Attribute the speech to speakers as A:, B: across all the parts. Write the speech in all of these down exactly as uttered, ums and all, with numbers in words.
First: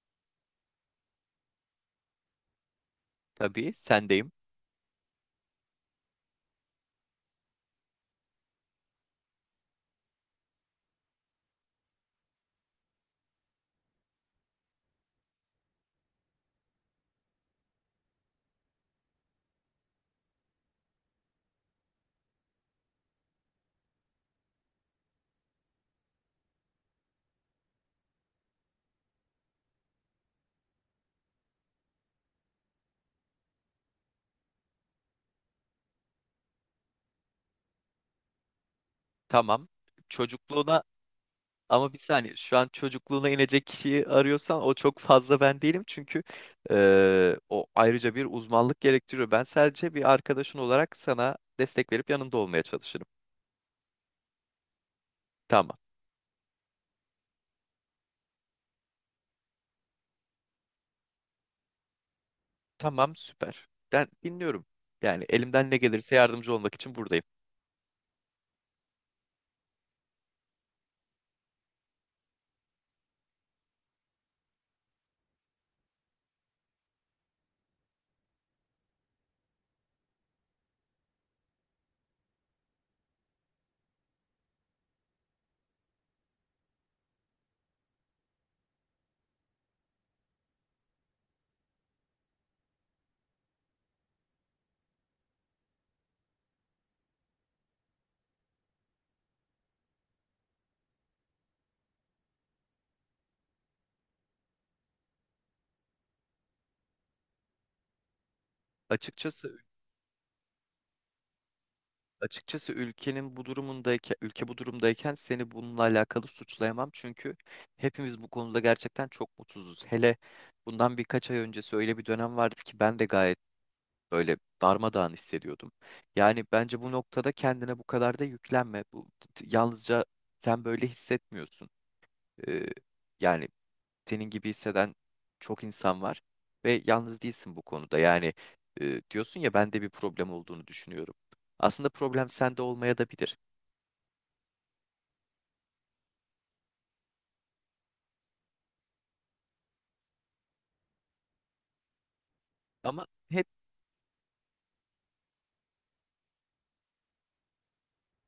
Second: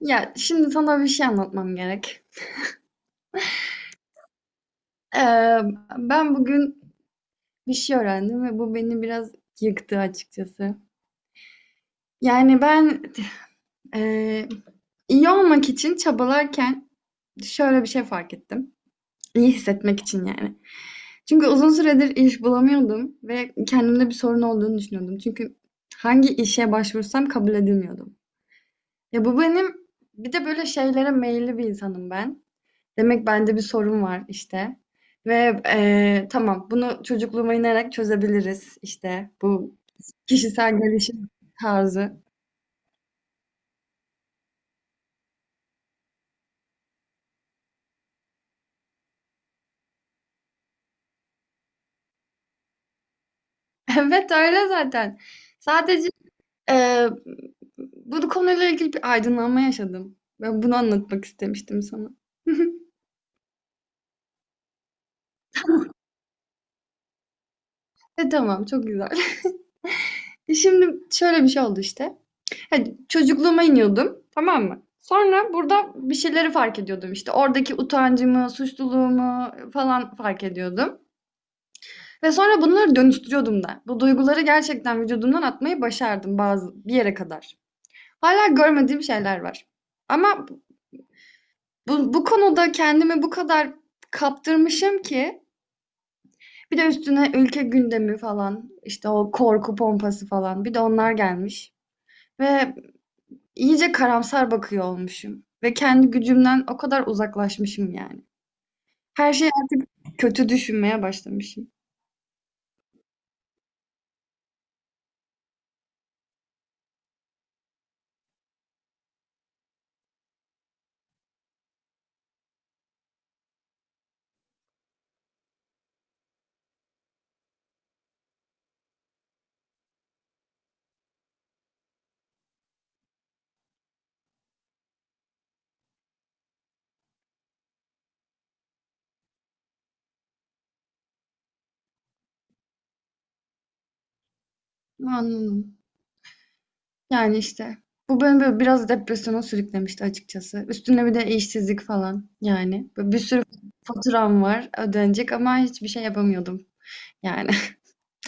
A: Ya şimdi sana bir şey anlatmam gerek.
B: Tabii sendeyim.
A: Ee, Ben bugün bir şey öğrendim ve bu beni biraz yıktı açıkçası. Yani ben e, iyi olmak için çabalarken şöyle bir şey fark ettim. İyi hissetmek için yani. Çünkü uzun süredir iş bulamıyordum ve kendimde bir sorun olduğunu düşünüyordum. Çünkü hangi işe başvursam kabul edilmiyordum. Ya bu benim bir de böyle şeylere meyilli bir insanım ben. Demek bende bir sorun var işte. Ve eee, Tamam, bunu çocukluğuma inerek çözebiliriz işte,
B: Tamam.
A: bu kişisel
B: Çocukluğuna,
A: gelişim
B: ama bir
A: tarzı.
B: saniye, şu an çocukluğuna inecek kişiyi arıyorsan o çok fazla ben değilim. Çünkü eee, o ayrıca bir uzmanlık gerektiriyor. Ben sadece bir arkadaşın olarak sana destek verip yanında olmaya çalışırım.
A: Evet, öyle zaten.
B: Tamam.
A: Sadece eee, bu konuyla ilgili bir aydınlanma yaşadım. Ben bunu anlatmak istemiştim sana.
B: Tamam, süper. Ben dinliyorum. Yani elimden ne gelirse yardımcı olmak için buradayım.
A: E tamam, çok güzel. Şimdi şöyle bir şey oldu işte. Hani çocukluğuma iniyordum, tamam mı? Sonra burada bir şeyleri fark ediyordum işte. Oradaki utancımı, suçluluğumu falan fark ediyordum. Ve sonra bunları dönüştürüyordum da. Bu duyguları gerçekten vücudumdan atmayı başardım bazı bir yere kadar. Hala görmediğim şeyler var. Ama bu, bu konuda kendimi bu kadar kaptırmışım ki bir de üstüne ülke gündemi falan işte, o korku pompası falan, bir de onlar gelmiş. Ve iyice karamsar bakıyor olmuşum. Ve kendi gücümden o kadar uzaklaşmışım yani. Her
B: Açıkçası
A: şeyi artık kötü düşünmeye başlamışım.
B: Açıkçası ülkenin bu durumundayken, ülke bu durumdayken seni bununla alakalı suçlayamam. Çünkü hepimiz bu konuda gerçekten çok mutsuzuz. Hele bundan birkaç ay öncesi öyle bir dönem vardı ki ben de gayet böyle darmadağın hissediyordum. Yani bence bu noktada kendine bu kadar da yüklenme. Bu t- yalnızca sen böyle hissetmiyorsun. Ee, Yani senin gibi hisseden çok insan var ve yalnız değilsin bu konuda. Yani e, diyorsun ya, bende bir problem olduğunu düşünüyorum. Aslında problem sende olmaya da bilir.
A: Anladım. Yani işte. Bu beni böyle biraz depresyona sürüklemişti açıkçası. Üstüne bir de işsizlik falan yani.
B: Ama
A: Böyle bir sürü
B: hep
A: faturam var ödenecek ama hiçbir şey yapamıyordum. Yani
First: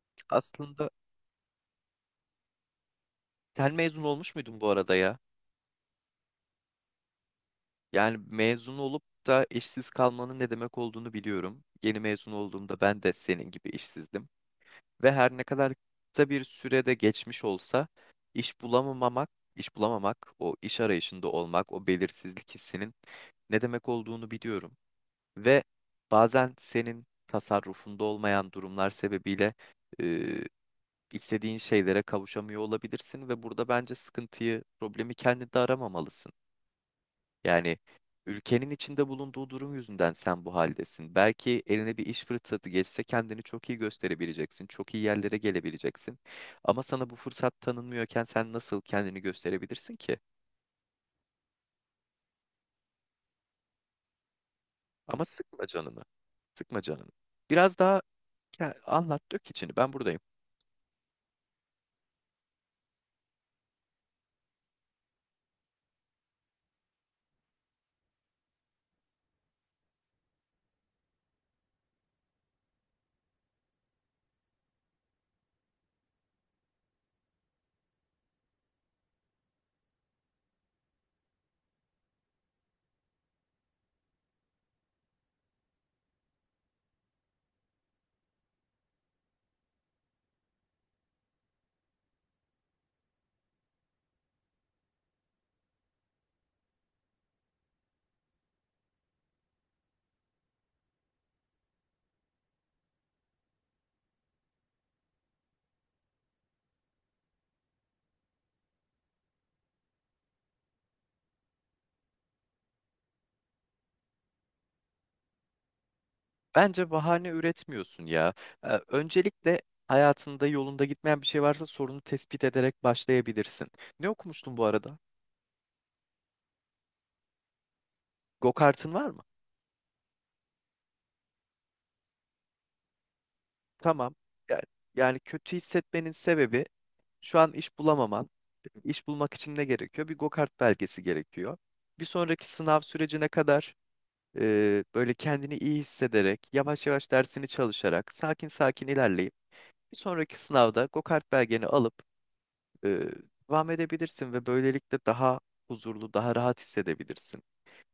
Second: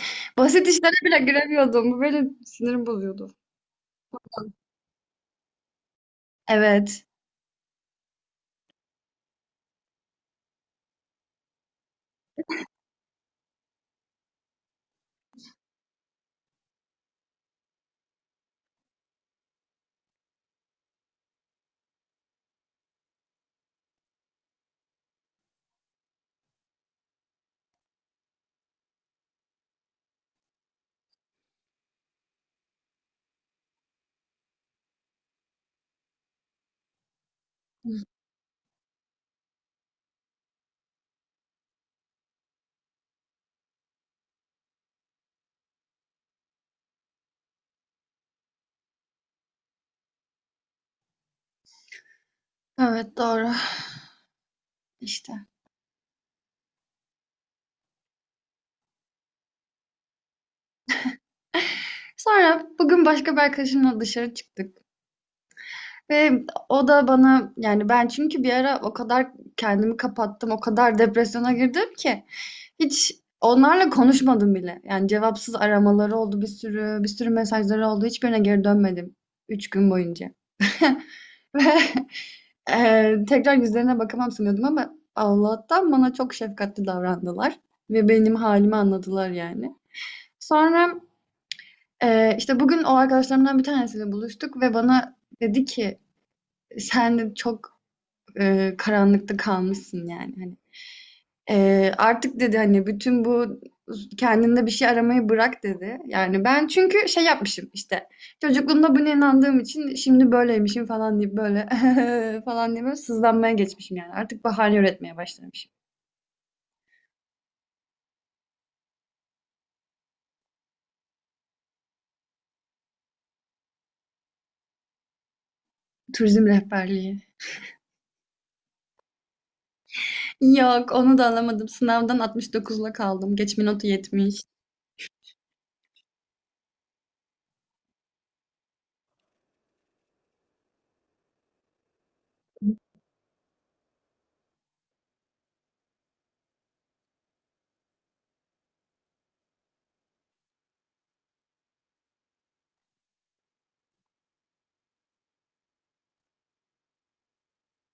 A: basit
B: Aslında
A: işlere bile giremiyordum. Bu benim sinirim bozuyordu.
B: sen mezun olmuş muydun bu arada ya?
A: Evet.
B: Yani mezun olup da işsiz kalmanın ne demek olduğunu biliyorum. Yeni mezun olduğumda ben de senin gibi işsizdim. Ve her ne kadar kısa bir sürede geçmiş olsa, iş bulamamak, iş bulamamak, o iş arayışında olmak, o belirsizlik hissinin ne demek olduğunu biliyorum. Ve bazen senin tasarrufunda olmayan durumlar sebebiyle e, istediğin şeylere kavuşamıyor olabilirsin ve burada bence sıkıntıyı, problemi kendinde aramamalısın. Yani ülkenin içinde bulunduğu durum yüzünden sen bu haldesin. Belki eline bir iş fırsatı geçse kendini çok iyi gösterebileceksin, çok iyi yerlere gelebileceksin. Ama sana bu fırsat tanınmıyorken sen nasıl kendini gösterebilirsin ki?
A: Evet, doğru.
B: Ama
A: İşte.
B: sıkma canını, sıkma canını. Biraz daha ke- anlat, dök içini. Ben buradayım.
A: Sonra bugün başka bir arkadaşımla dışarı çıktık. Ve o da bana yani, ben çünkü bir ara o kadar kendimi kapattım, o kadar depresyona girdim ki hiç onlarla konuşmadım bile. Yani cevapsız aramaları oldu bir sürü, bir sürü mesajları oldu. Hiçbirine geri dönmedim. Üç gün boyunca. Ve eee, Tekrar yüzlerine bakamam sanıyordum ama Allah'tan bana çok şefkatli davrandılar. Ve benim halimi anladılar yani. Sonra eee, işte bugün o arkadaşlarımdan bir tanesiyle buluştuk ve bana dedi ki sen de çok eee, karanlıkta kalmışsın yani hani. Eee, artık dedi hani bütün bu kendinde bir şey aramayı bırak dedi. Yani ben çünkü şey yapmışım işte, çocukluğumda buna inandığım için şimdi böyleymişim falan deyip böyle falan diye böyle sızlanmaya geçmişim yani. Artık bahane üretmeye başlamışım.
B: Bence bahane üretmiyorsun ya. Ee, öncelikle hayatında yolunda gitmeyen bir şey varsa sorunu tespit ederek başlayabilirsin. Ne okumuştun bu arada?
A: Turizm rehberliği.
B: Go-kart'ın var mı?
A: Yok, onu da alamadım. Sınavdan altmış dokuzla kaldım. Geçme notu
B: Tamam.
A: yetmiş.
B: Yani, yani kötü hissetmenin sebebi şu an iş bulamaman. İş bulmak için ne gerekiyor? Bir go-kart belgesi gerekiyor. Bir sonraki sınav sürecine kadar e, böyle kendini iyi hissederek, yavaş yavaş dersini çalışarak, sakin sakin ilerleyip bir sonraki sınavda go-kart belgeni alıp e, devam edebilirsin ve böylelikle daha huzurlu, daha rahat hissedebilirsin.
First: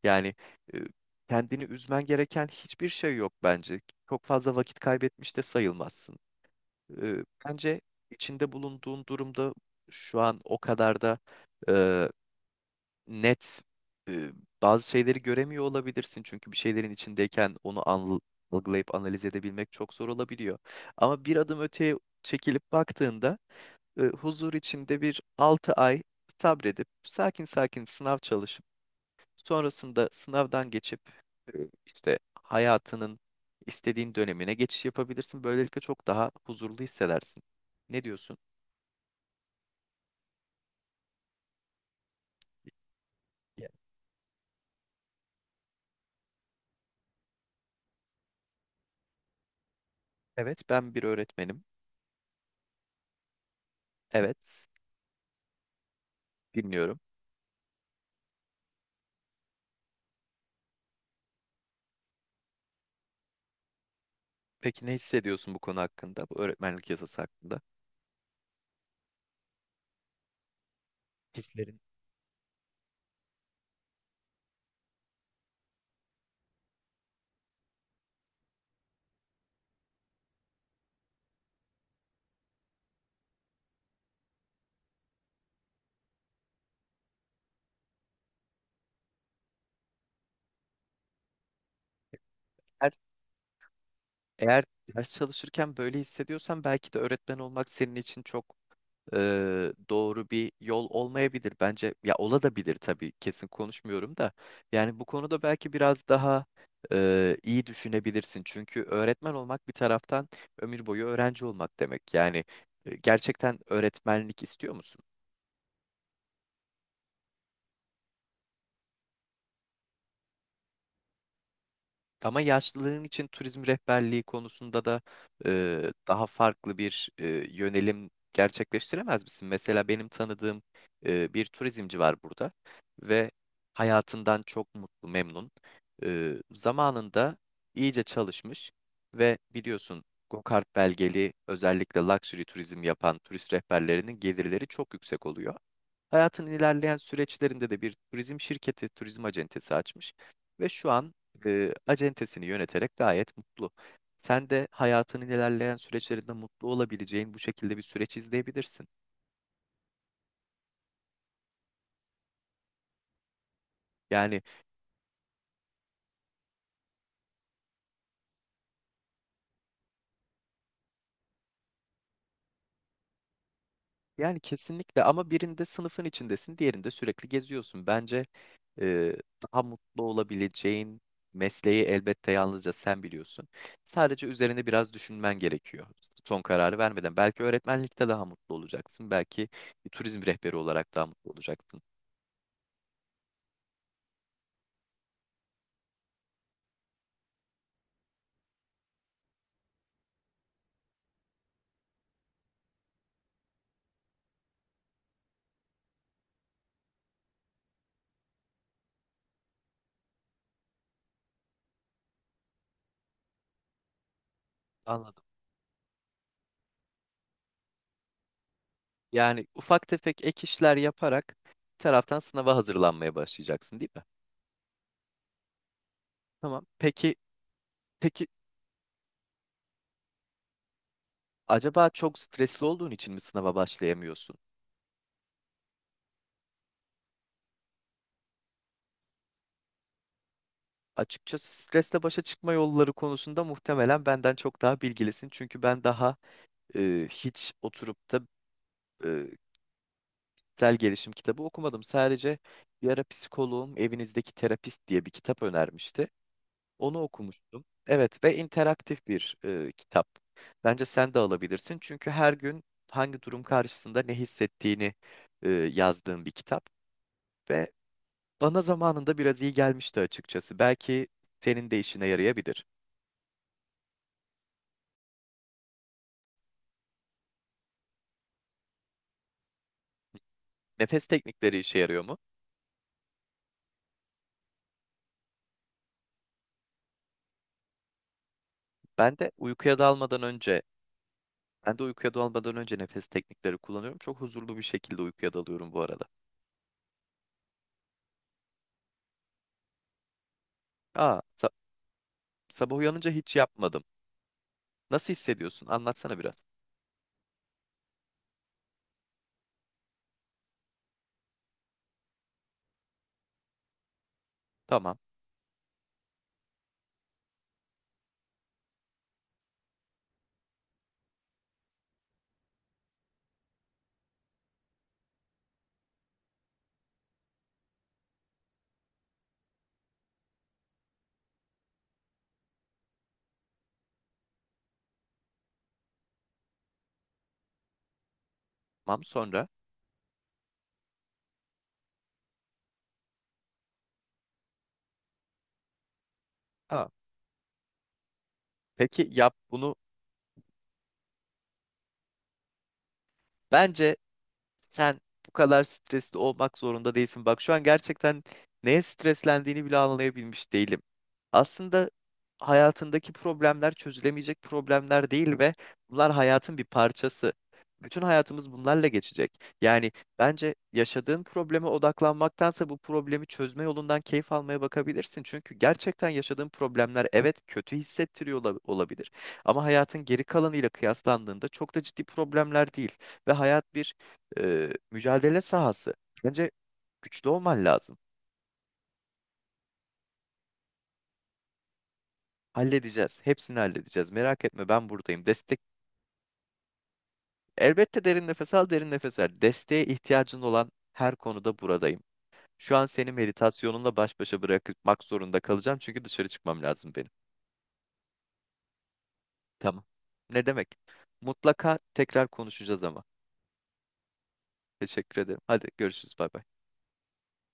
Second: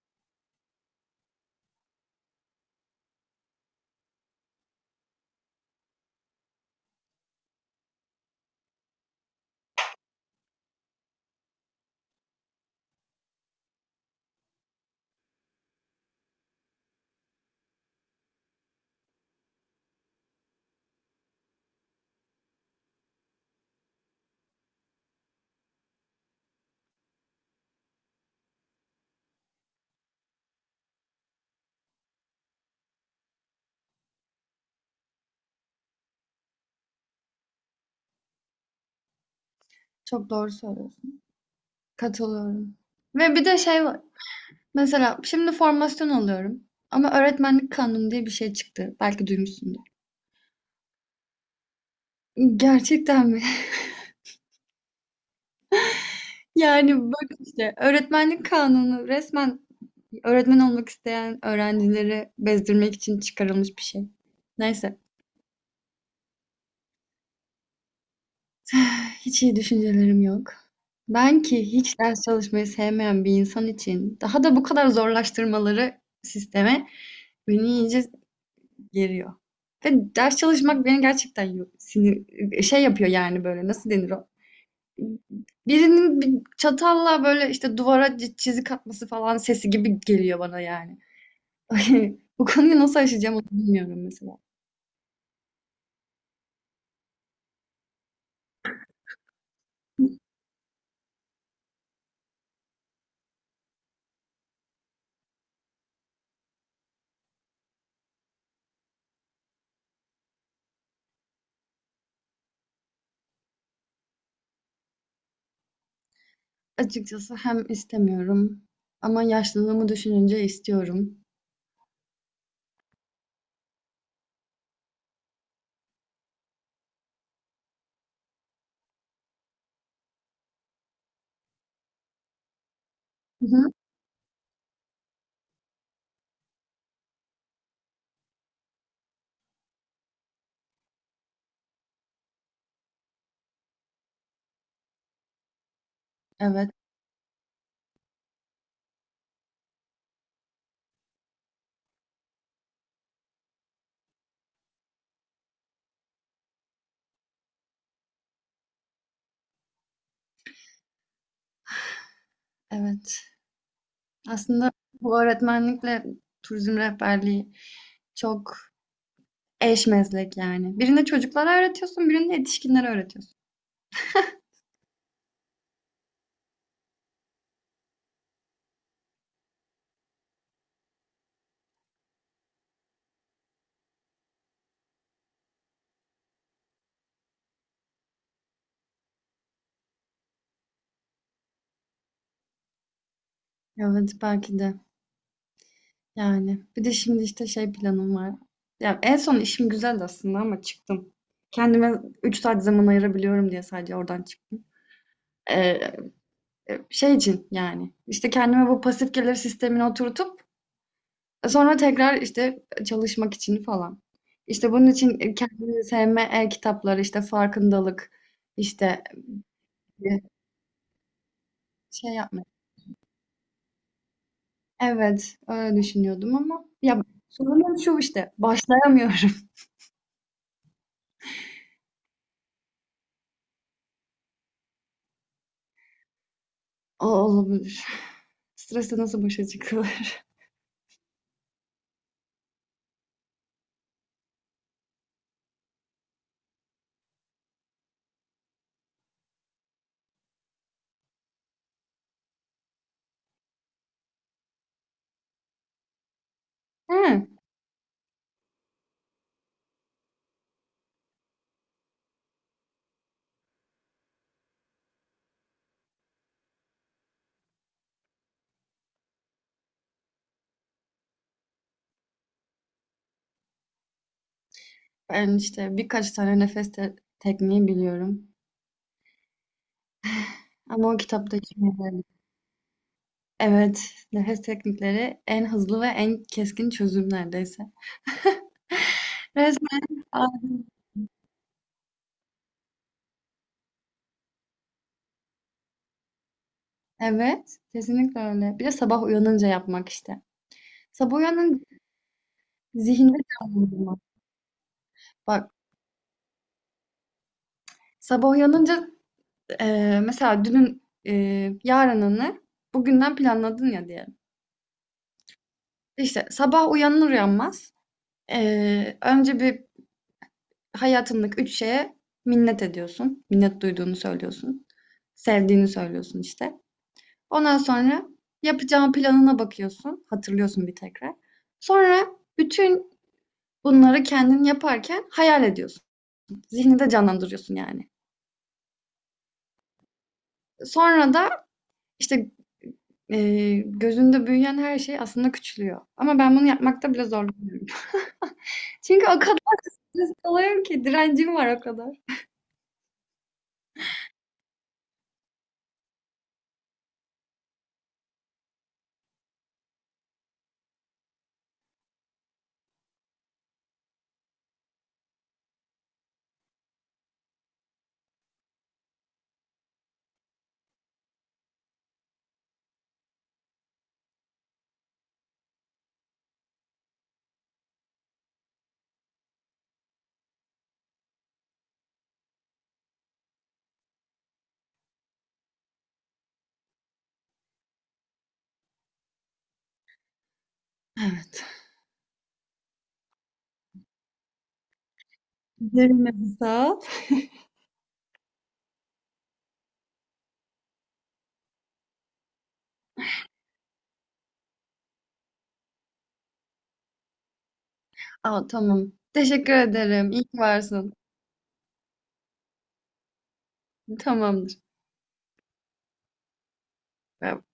B: Yani e, kendini üzmen gereken hiçbir şey yok bence. Çok fazla vakit kaybetmiş de sayılmazsın. E, Bence içinde bulunduğun durumda şu an o kadar da e, net e, bazı şeyleri göremiyor olabilirsin. Çünkü bir şeylerin içindeyken onu anl- algılayıp analiz edebilmek çok zor olabiliyor. Ama bir adım öteye çekilip baktığında e, huzur içinde bir altı ay sabredip sakin sakin sınav çalışıp sonrasında sınavdan geçip e, işte hayatının istediğin dönemine geçiş yapabilirsin. Böylelikle çok daha huzurlu hissedersin. Ne diyorsun?
A: Çok doğru söylüyorsun. Katılıyorum. Ve bir de
B: Ya,
A: şey var. Mesela şimdi formasyon alıyorum. Ama öğretmenlik kanunu diye bir şey çıktı. Belki duymuşsundur.
B: evet, ben bir öğretmenim.
A: Gerçekten mi?
B: Evet, dinliyorum.
A: Yani bak işte, öğretmenlik kanunu resmen öğretmen olmak isteyen öğrencileri bezdirmek için çıkarılmış bir şey.
B: Peki ne
A: Neyse.
B: hissediyorsun bu konu hakkında, bu öğretmenlik yasası hakkında?
A: Hiç iyi düşüncelerim yok. Ben ki
B: Hislerin.
A: hiç ders çalışmayı sevmeyen bir insan için daha da bu kadar zorlaştırmaları sisteme beni iyice geriyor. Ve ders çalışmak beni gerçekten yo- sinir şey yapıyor yani, böyle nasıl denir o? Birinin bir çatalla böyle işte duvara çi- çizik atması falan sesi gibi geliyor bana yani. Bu konuyu
B: Eğer,
A: nasıl aşacağım onu bilmiyorum mesela.
B: eğer ders çalışırken böyle hissediyorsan belki de öğretmen olmak senin için çok e, doğru bir yol olmayabilir. Bence ya ola da bilir tabii, kesin konuşmuyorum da. Yani bu konuda belki biraz daha e, iyi düşünebilirsin. Çünkü öğretmen olmak bir taraftan ömür boyu öğrenci olmak demek. Yani e, gerçekten öğretmenlik istiyor musun?
A: Açıkçası hem istemiyorum ama yaşlılığımı düşününce istiyorum.
B: Ama yaşlıların için turizm rehberliği konusunda da e, daha farklı bir e, yönelim gerçekleştiremez misin? Mesela benim tanıdığım e, bir turizmci var burada ve
A: Hı hı.
B: hayatından çok mutlu, memnun. E, zamanında iyice çalışmış ve biliyorsun, Gokart belgeli özellikle luxury turizm yapan turist rehberlerinin gelirleri çok yüksek oluyor. Hayatın
A: Evet,
B: ilerleyen süreçlerinde de bir turizm şirketi, turizm acentesi açmış ve şu an e, acentesini yöneterek gayet mutlu. Sen de hayatının ilerleyen süreçlerinde mutlu olabileceğin bu şekilde bir süreç izleyebilirsin.
A: evet.
B: Yani
A: Aslında bu öğretmenlikle turizm rehberliği çok eş meslek yani. Birinde çocuklara öğretiyorsun, birinde yetişkinlere öğretiyorsun.
B: Yani kesinlikle, ama birinde sınıfın içindesin, diğerinde sürekli geziyorsun. Bence e, daha mutlu olabileceğin mesleği elbette yalnızca sen biliyorsun. Sadece üzerine biraz düşünmen gerekiyor. Son kararı vermeden. Belki öğretmenlikte daha mutlu olacaksın. Belki bir turizm rehberi olarak daha mutlu olacaksın.
A: Evet, belki de. Yani bir de şimdi işte şey planım var. Ya en son işim güzeldi aslında ama çıktım. Kendime üç saat zaman ayırabiliyorum diye sadece oradan çıktım. Ee, e, Şey için yani, işte kendime bu pasif gelir sistemini oturtup sonra tekrar işte çalışmak için falan. İşte bunun için
B: Anladım.
A: kendini sevme e-kitapları işte farkındalık işte
B: Yani ufak
A: bir
B: tefek ek işler yaparak bir
A: şey
B: taraftan
A: yapmak.
B: sınava hazırlanmaya başlayacaksın, değil mi?
A: Evet, öyle düşünüyordum
B: Tamam.
A: ama ya,
B: Peki,
A: sorunum şu
B: peki
A: işte, başlayamıyorum.
B: acaba çok stresli olduğun için mi sınava başlayamıyorsun?
A: O olabilir. Stresle nasıl başa çıkılır?
B: Açıkçası stresle başa çıkma yolları konusunda muhtemelen benden çok daha bilgilisin. Çünkü ben daha e, hiç oturup da e, kişisel gelişim kitabı okumadım. Sadece bir ara psikoloğum evinizdeki terapist diye bir kitap önermişti. Onu
A: Hı.
B: okumuştum. Evet ve interaktif bir e, kitap. Bence sen de alabilirsin. Çünkü her gün hangi durum karşısında ne hissettiğini e, yazdığım bir kitap. Ve bana zamanında biraz iyi gelmişti açıkçası. Belki senin de işine yarayabilir.
A: Ben işte birkaç tane nefes te- tekniği biliyorum. Ama o
B: Nefes
A: kitaptaki
B: teknikleri işe yarıyor
A: gibi.
B: mu?
A: Evet, nefes teknikleri en hızlı ve en keskin çözüm neredeyse.
B: Ben de uykuya
A: Resmen
B: dalmadan önce
A: aldım.
B: Ben de uykuya dalmadan önce nefes teknikleri kullanıyorum. Çok huzurlu bir şekilde uykuya dalıyorum bu arada.
A: Evet, kesinlikle öyle. Bir de sabah uyanınca yapmak işte. Sabah
B: Aa, sa-
A: uyanınca
B: sabah uyanınca
A: zihinde
B: hiç yapmadım.
A: canlandırmak.
B: Nasıl
A: Bak,
B: hissediyorsun? Anlatsana biraz.
A: sabah uyanınca e, mesela dünün e, yarınını bugünden planladın ya, diyelim.
B: Tamam.
A: İşte sabah uyanır uyanmaz e, önce bir hayatındaki üç şeye minnet ediyorsun. Minnet duyduğunu söylüyorsun. Sevdiğini söylüyorsun işte. Ondan sonra yapacağın planına bakıyorsun. Hatırlıyorsun bir tekrar. Sonra bütün bunları kendin yaparken hayal ediyorsun. Zihninde canlandırıyorsun yani.
B: Tamam, sonra.
A: Sonra da işte e, gözünde büyüyen her şey aslında küçülüyor. Ama ben bunu
B: Aa,
A: yapmakta bile zorlanıyorum. Çünkü
B: peki
A: o
B: yap
A: kadar
B: bunu.
A: stresli oluyorum ki, direncim var o kadar.
B: Bence Sen bu kadar stresli olmak zorunda değilsin. Bak şu an gerçekten neye streslendiğini bile anlayabilmiş değilim. Aslında hayatındaki problemler çözülemeyecek problemler değil ve bunlar hayatın bir parçası. Bütün hayatımız bunlarla geçecek. Yani bence yaşadığın probleme odaklanmaktansa bu problemi çözme yolundan keyif almaya bakabilirsin. Çünkü gerçekten yaşadığın problemler evet kötü hissettiriyor ola- olabilir. Ama hayatın geri kalanıyla kıyaslandığında çok da ciddi problemler değil. Ve hayat bir e, mücadele sahası. Bence güçlü olman lazım.
A: Evet.
B: Halledeceğiz. Hepsini halledeceğiz. Merak etme, ben buradayım. Destek
A: Derin nefes al.
B: elbette, derin nefes al, derin nefes ver. Desteğe ihtiyacın olan her konuda buradayım. Şu an seni meditasyonunla baş başa bırakmak zorunda kalacağım çünkü dışarı çıkmam lazım benim.
A: Aa, tamam. Teşekkür
B: Tamam.
A: ederim. İyi ki
B: Ne demek?
A: varsın.
B: Mutlaka tekrar konuşacağız ama.
A: Tamamdır.
B: Teşekkür ederim. Hadi görüşürüz. Bay bay.
A: Bay bay.